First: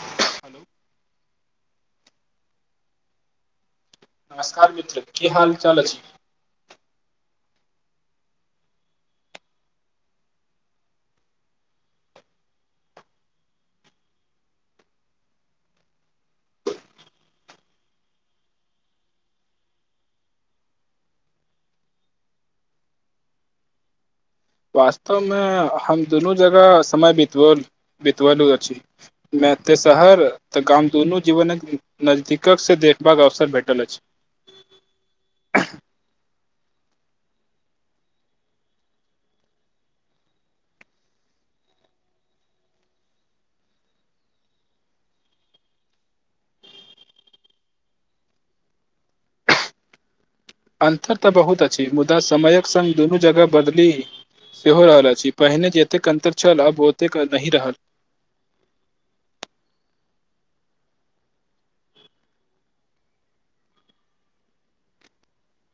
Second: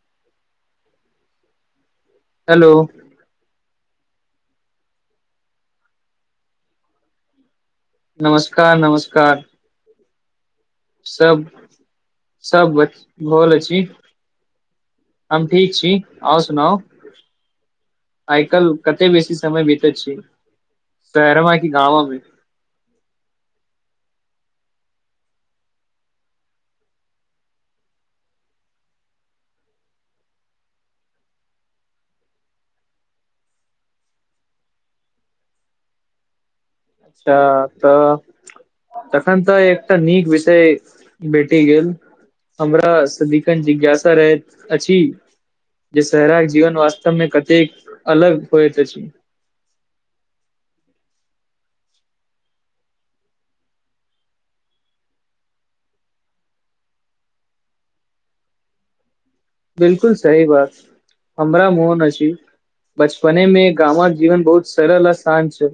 ह हेलो नमस्कार मित्र की हाल चाल छै नमस्कार नमस्कार सभ सभ घल छी हम ठीक छी आउ सुनाउ आइ काल्हि कतेक बेसी समय बीतैत छै शरव की गाँवमे वास्तवमे हम दुनू जगह समय बित बितल अछि एते शहर तऽ गाम दुनू जीवनक नजदीकक से देखबाक अवसर भेटल अछि अच्छा तऽ तखन तऽ एकटा नीक विषय भेटी गेल हमरा सदिकन जिज्ञासा रहैत अछि जे शहराक जीवन वास्तवमे कतेक अलग होइत अछि अन्तर तऽ बहुत अछि मुदा समयक संग्ग दुनू जगह बदली सेहो रहल अछि पहिने जतेक कन्तर छल आब ओतेक नहिही रहल बिलकुल सही बात हमरा मोन अछि बचपने मे गामक जीवन बहुत सरल आशान छै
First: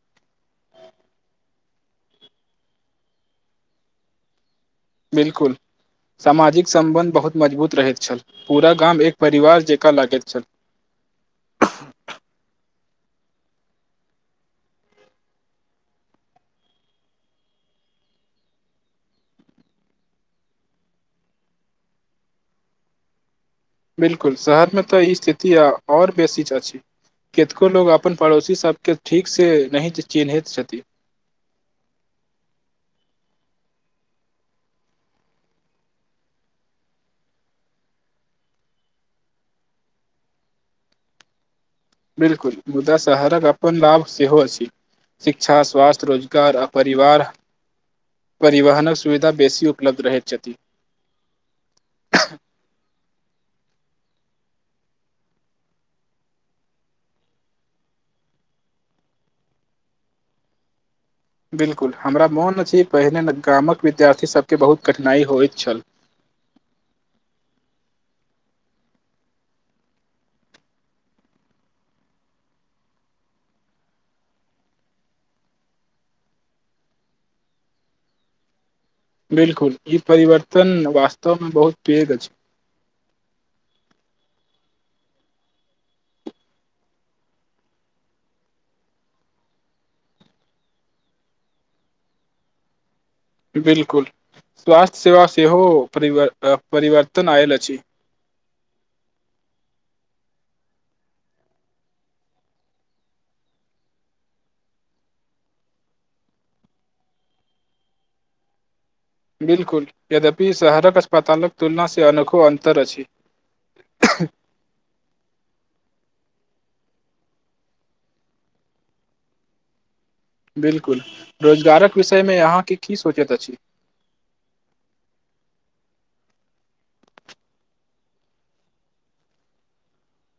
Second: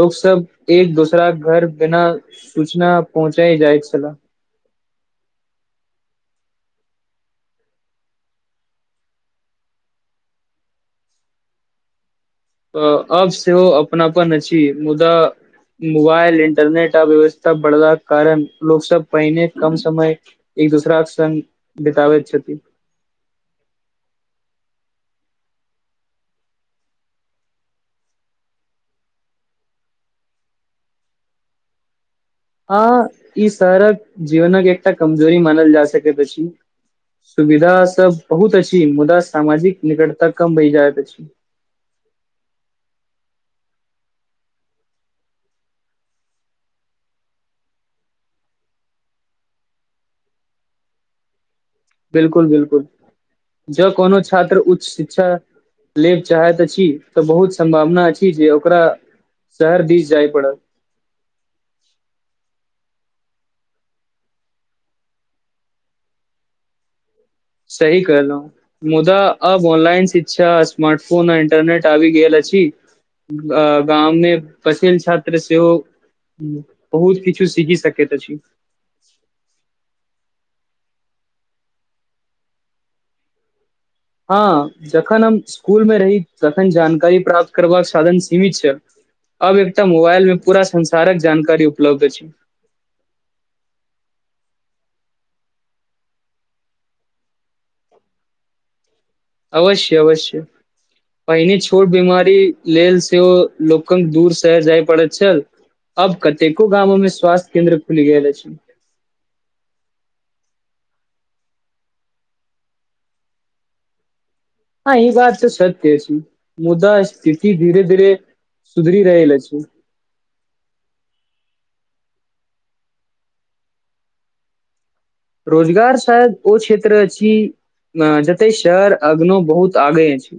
लोक सब एक दोसराक घर बिना सूचना पहुँचा जाइत छले बिलकुल सामाजिक सम्बन्ध बहुत मजबूत रहैत छल पूरा गाम एक परिवार जकाँ लागैत छल अ अब सेहो ओ अपनापन अछि मुदा मोबाइल इंटरनेट अव्यवस्था बढ़ला के कारण लोक सब पहिने कम समय एक दूसराक सङ बितबैत छथि बिलकुल शहरमे तऽ ई स्थिति आऔर बेसी चाची केतको लोग अपन पड़ोसी सबके ठीक से नहि चिन्हैत छथि [inaudible] हँ ई सारा जीवन एकटा कमजोरी मानल जा छै पी सुविधा सब बहुत अछि मुदा सामाजिक निकटता कम बहि जाइत अछि बिलकुल मुदा शहरक अपन लाभ सेहो अछि शिक्षा स्वास्थ्य रोजगार आ परिवार परिवहनक सुविधा बेसी उपलब्ध रहैत छथि बिल्कुल बिल्कुल जँ कोनो छात्र उच्च शिक्षा लेब चाहैत अछि तऽ बहुत सम्भावना छी जे ओकरा शहर दिस जाइ पड़त बिलकुल हमरा मोन छै पहिने गामक विद्यार्थीसभके बहुत कठिनाइ होइत छल ह [inaudible] सही कलहु मुदा अब ऑनलाइन शिक्षा स्मार्ट फोन आ इंटरनेट आबि गेल अछी अ गाममे पसेल छात्र सेहो ह बहुत किछु सीखि सकैत त छी बिलकुल ई परिवर्तन वास्तवमे बहुत पैघ अछि हँ जखन हम स्कुलमे रही तखन जानकारी प्राप्त करबाक साधन सीमित छल आब एकटा मोबाइलमे पूरा संसारक जानकारी उपलब्ध छै बिलकुल स्वास्थ्य सेवा सेहो परिवर्तन आयल अछि अवश्य अवश्य पहिनी छोट बीमारी लेल सेहो लोकंग दूर शहर जाइ पड़ैत छै अब कतेको गामोमें स्वास्थ्य केंन्द्र खुलि गेल अछि बिल्कुल यद्यपि शहरक अस्पतालक तुलना से अनोखो अन्तर अछि [inaudible] हँ ई बात तऽ सत्य अछि मुदा स्थिति धीरे धीरे सुधरी रहील छी बिलकुल रोजगारक विषयमे अहाँके की सोचैत अछि रोजगार शायद ओ क्षेत्र अछि अ जते शहर अग्नो बहुत आगे छै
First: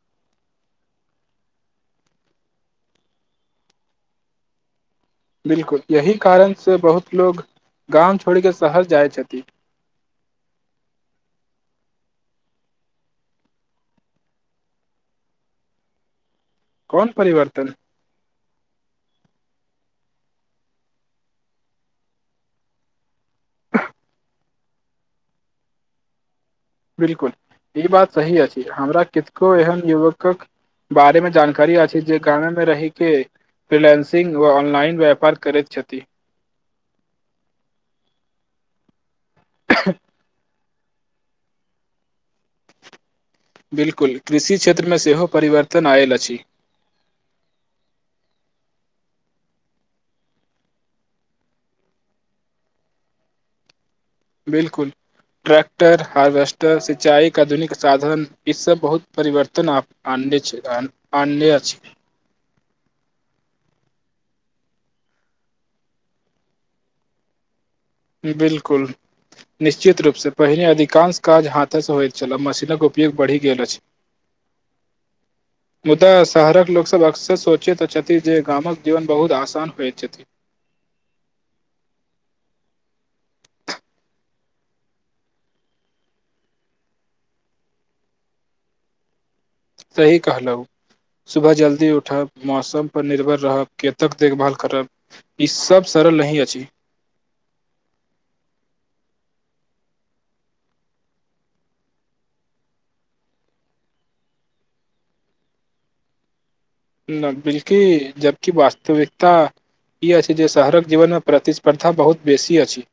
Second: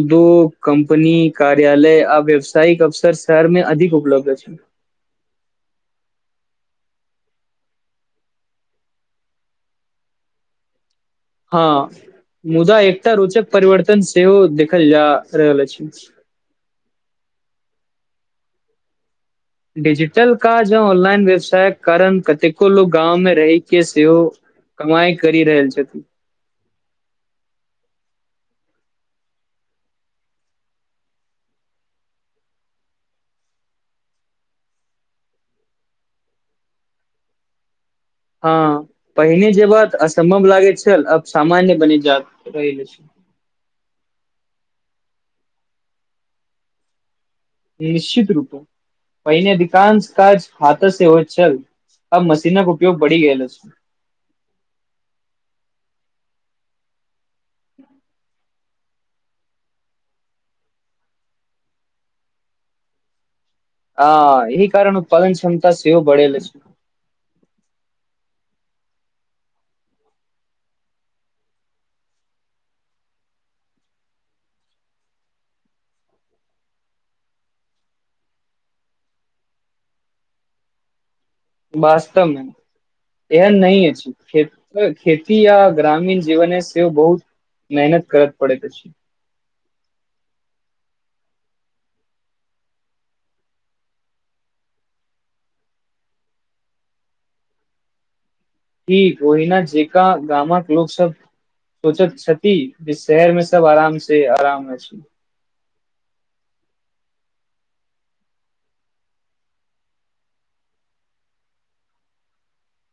उद्योग कम्पनी कार्यालय आ व्यवसायिक अवसर शहरमे अधिक उपलब्ध छै [inaudible] बिलकुल यही कारण से बहुत लोग गाम छोड़ कऽ शहर जाइत छथि हँ मुदा एकटा रोचक परिवर्तन सेहो देखल जा रहल अछि कौन परिवर्तन डिजिटल काज ज ऑनलाइन व्यवसायके कारण कतेको लोक गाँव मे रहैके सेहो कमाइ करित बिलकुल ई बात सही अछि हमरा कितको एहन युवकक बारेमे जानकारी अछि जे गाने मे रहहि के फ्रिलेंसिंग व ऑनलाइन व्यापार करैत छथि [inaudible] हँ पहिने जेब असम्भव लागैत छल अब सामान्य बनि जायत रहिल छै बिल्कुल कृषि क्षेत्रमे सेहो परिवर्तन आयल अछि निश्चित रूपे पहिने अधिकांश काज हाथ से हो चल आ मशीनक उपयोग बढ़ी गल छै बिलकुल ट्रैक्टर हार्वेस्टर सिंचाई के आधुनिक साधन ई सब बहुत परिवर्तन आने छै आ ने छै हा ई कारण उत्पादन क्षमता सेहोव बढ़ेल छै बिलकुल निश्चित रूपसे पहिने अधिकांश काज हाथेसँ होइत छलह मशीनक उपयोग बढ़ि गेल अछि हँ मुदा शहरक लोकसभ अक्सर सोचैत छथिन जे गामक जीवन बहुत आसान होइत छथि वास्तवमे इहन नहि अछि खेती य ग्रामीण जीवने से बहुत मेहनत करत पड़े छै सही कहलहु सुबह जल्दी उठब मौसम पर निर्भर रहब खेत तक देखभाल करब ई सब करल नहि अछि कोहिना जेका गामक लोक सब सोचत क्षति जे शहरमे सब आराम से आराममे छी न बिलकि जबकि वास्तविकता ई अछि जे शहरक जीवनमे प्रतिस्पर्धा बहुत बेसी अछि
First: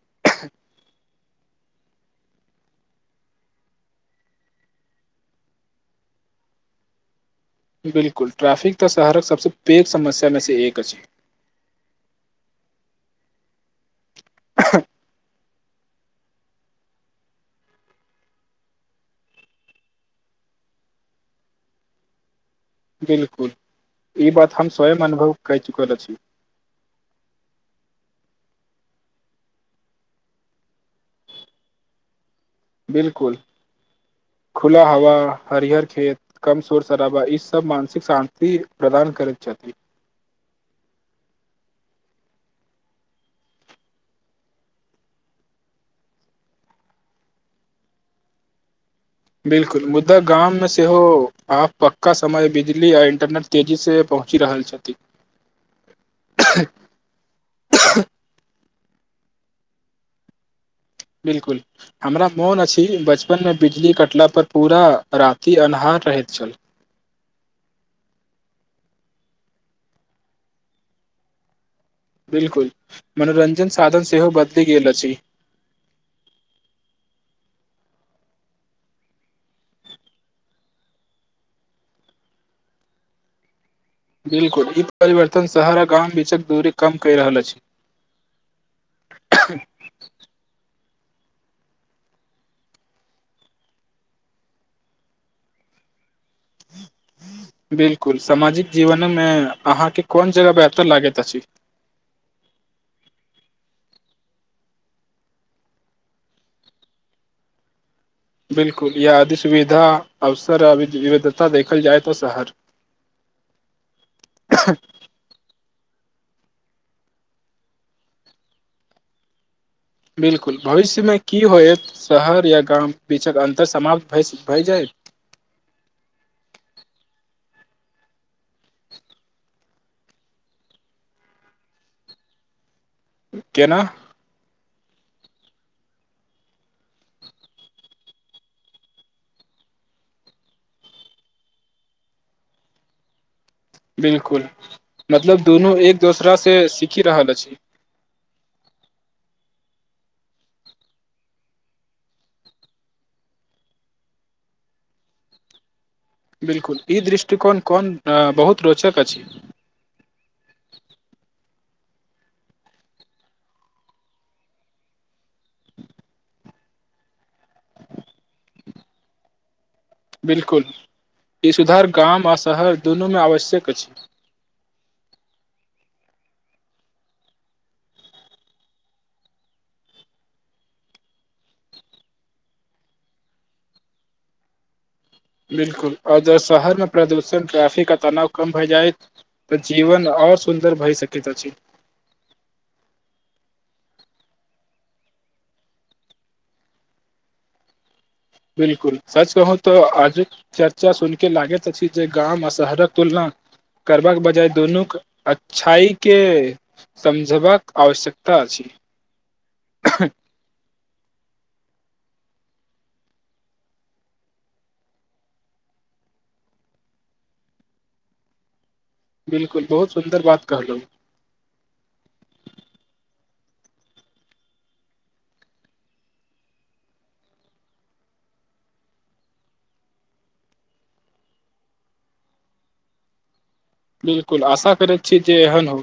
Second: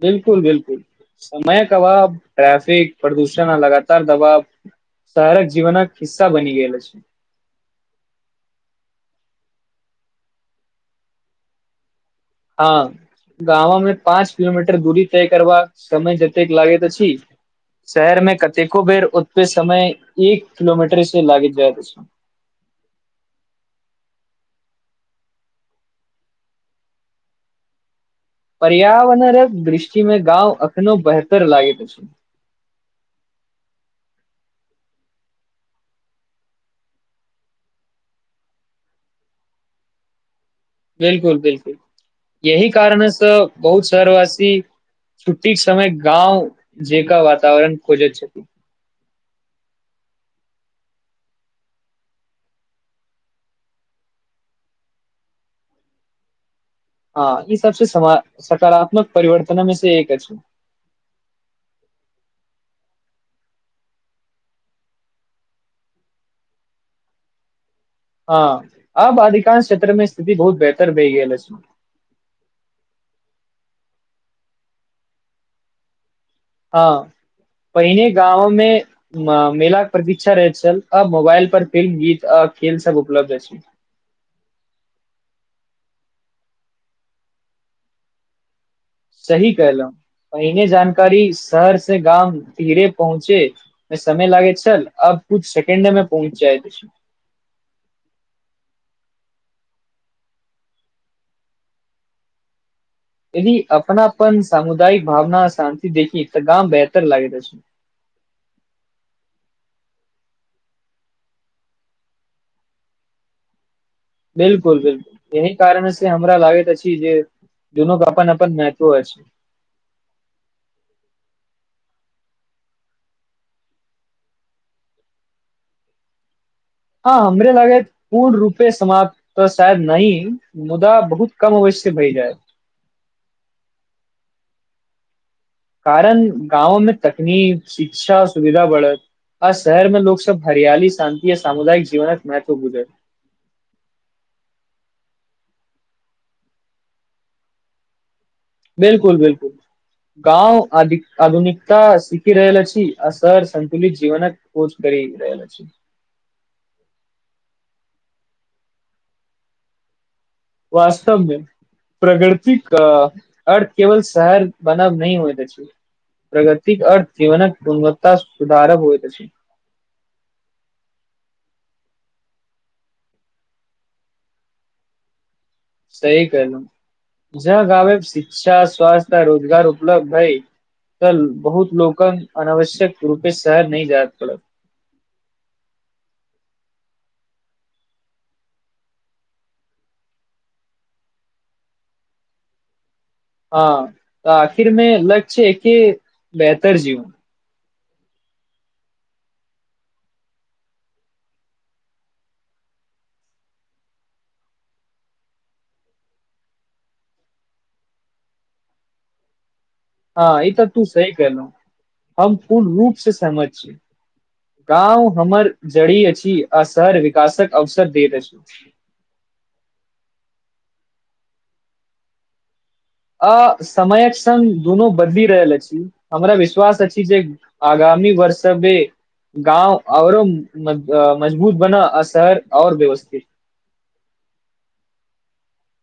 बिलकुल बिलकुल समय कबाब ट्रैफिक प्रदूषण लगातार दबाव शाहरक जीवनक हिस्सा बनि गेलल छै बिलकुल ट्रैफिक तऽ शहरक सबसँ पैघ समस्या मे से एक अछिी हँ गाम मे पाँच किलोमीटर दूरी तय कर समय जत लागे त छी शहर मे कतेको बेर ओत पे समय एक किलोमीटर से लागि जाय रहल छै हँ बिलकुल ई बात हम स्वयं अनुभव कर चुकल छी हँ पर्यावरणक दृष्टिमे गाँव एखनो बेहतर लागैत अछि बिलकुल खुला हवा हरिहर खेत कम शोर शराबा ई सब मानसिक शान्ति प्रदान करैत छथिाती बिलकुल बिलकुल यह कारणसँ बहुत शहरवासी छूटी समय गाँव जेका वातवरण खोजैत बिलकुल मुद्दा गाँंव मे सेहो आब पक्का समय बिजी या इंटरनेट तेजी से पहु पहुँचि रहल छथिन ह हँ हँ ई सबसँ सकारात्मक परिवर्तन मे से एक अछि छै बिलकुल हमरा मोन अछि बचपन मे बिजली कटला पर पूरा राति अन्हार रहय छै हँ हँ अब अधिकांश क्षेत्र में स्थिति बहुत बेहतर भए गेलै छै बिलकुल मनोरञ्जन साधन सेहो बदलि गेल अछि हँ पहिने गाँव मे मेलाक के प्रतीक्षा रहैत छल अ मोबाइल पर फिल्म गीत खेल सब उपलब्ध ह छै बिलकुल ई परिवर्तन शहर आ गाम बीचक दूरी कम कहि रहल अछि सही कहलहु पहिने जान करी शहर से गाम धीरे पहुँचे मे समय लागे छलल अब कुछ सेकंड मे पहुँच जाइत अछि बिल्कुल सामाजिक जीवन अहाँके कोन जगह पर अत लागैत अछि यदि अपनापन सामुदायिक भावना शान्ति देखी तऽ गाम बेहतर लागेत अछि बिल्कुल य अधि सुविधा अवसर विविधता देखल जाय तऽ शहर बिल्कुल बिल्कुल यहि कारण हमरा लागैत अछि जे जून के अपन अपन महत्व अछ बिल्कुल भविष्यमे की होयत शहर या गाम बीचक अन्तर समाप्त भ भए जायत [inaudible] हाँ हमरे लागे पूर्ण रूपे समाप्त तऽ शायद नयि मुदा बहुत कम अव से है जाय केना कारण गाँवोमे तकनीक शिक्षा सुविधा बढ़त आ शहर में लोक सब हरियाली शान्ति य सामुदायिक जीवनक महत्व बुझल बिल्कुल मतलब दुनू एक दोसरासे सीखी रहल अछि बिल्कुल बिल्कुल गाँव आ आधुनिकता सीखि रहल अछी शहर संन्तुलित जीवनक पहुच अछी बिल्कुल ई दृष्टिकोण कोन बहुत रोचक अछि वास्तवमे प्रगृतिक अर्थ केवल शहर बनाब न होइत अछि प्रगतिक अर्थ जीवनक गुणवत्ता सुधारक होइत अछि बिल्कुल ई सुधार गाम आ शहर दुनूमे आवश्यक अछि सही कहलौ ज गामे शिक्षा स्वस्थ्य रोजगार उपलब्ध हइ तऽ बहुत लोकक अनावश्यक रूपे शहर नहि जाय पड़त बिल्कुल अगर शहरमे प्रदूषण ट्राफिक आ तनाव कम भए जाए तऽ जीवन आ ओर सुन्दर भय सकैत अछि [inaudible] हाँ आखिर में लक्ष्य कि बेहतर जीवन बिल्कुल सच कहू तऽ आज चर्चा सुनिक लागैत अछि जे गाम आ शहरक तुलना करबाक बजाय दुनूके अच्छाई के समझबाक आवश्यकता छी हाँ ई तऽ तू सही कहलौ हम पूर्ण रूप से सहमत छी गाँव हमर जड़ी अछि आ शहर विकासक अवसर दैत अछि बिल्कुल बहुत सुन्दर बात कहलौ अ समयक संग दुनू बदलि रहल अछि हमरा विश्वास अछि जे आगामी वर्ष बे गाँव औरो मजबूत बना अ शहर और व्यवस्थित बिल्कुल आशा करैैत छी जे एहन हो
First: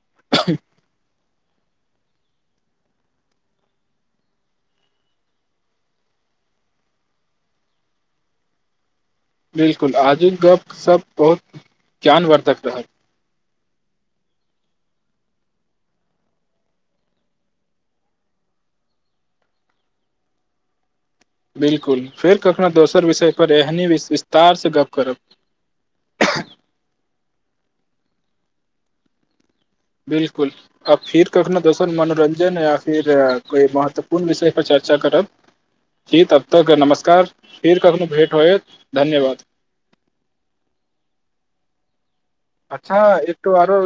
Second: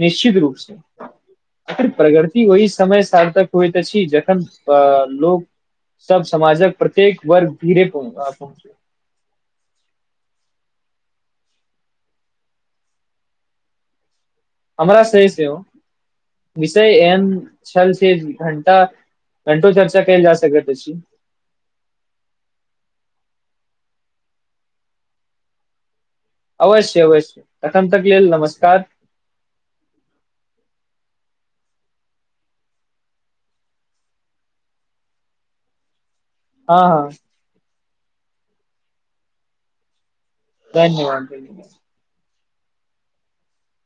निश्चित रूप से अखर प्रगति ओहि समय सार्थक होइत ऽ अछि जखन अ लोक सब समाजक प्रत्येक वर्ग धीरेहु पहुँचे बिल्कुल आजुक गप सप बहुत ज्ञानवर्द्धक रहल हमरा स सेहो ओ विषय एन छल छै घंटा घंटो चर्चा केल जा सकइत अछी बिल्कुल फेर कखना दोसर विषय पर एहनी वि विस्तार से गप करब अवश्य अवश्य एखन तक लेल नमस्कार बिल्कुल आब फिर क अपना दोसर मनोरञ्जन या फिर कोई महत्वपूर्ण विषय पर चर्चा चर्चा करब ह जी तब तक नमस्कार फिर कखनो भेट होए धन्यवाद धन्यवाद धन्यवाद अच्छा एक तो आरो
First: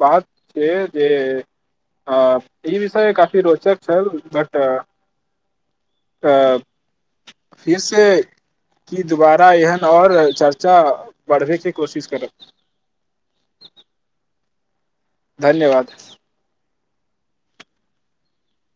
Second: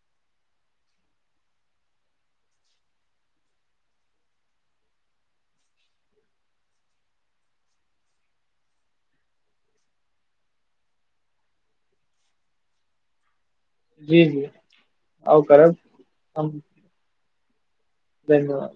बात छै जे ह ई विषय काफी रोचक छल बट आ फीरसँ कि दुबारा एहन आऔर चर्चा बढ़ेके कोशिश करब जी जी आउ करब धन्यवाद हम धन्यवाद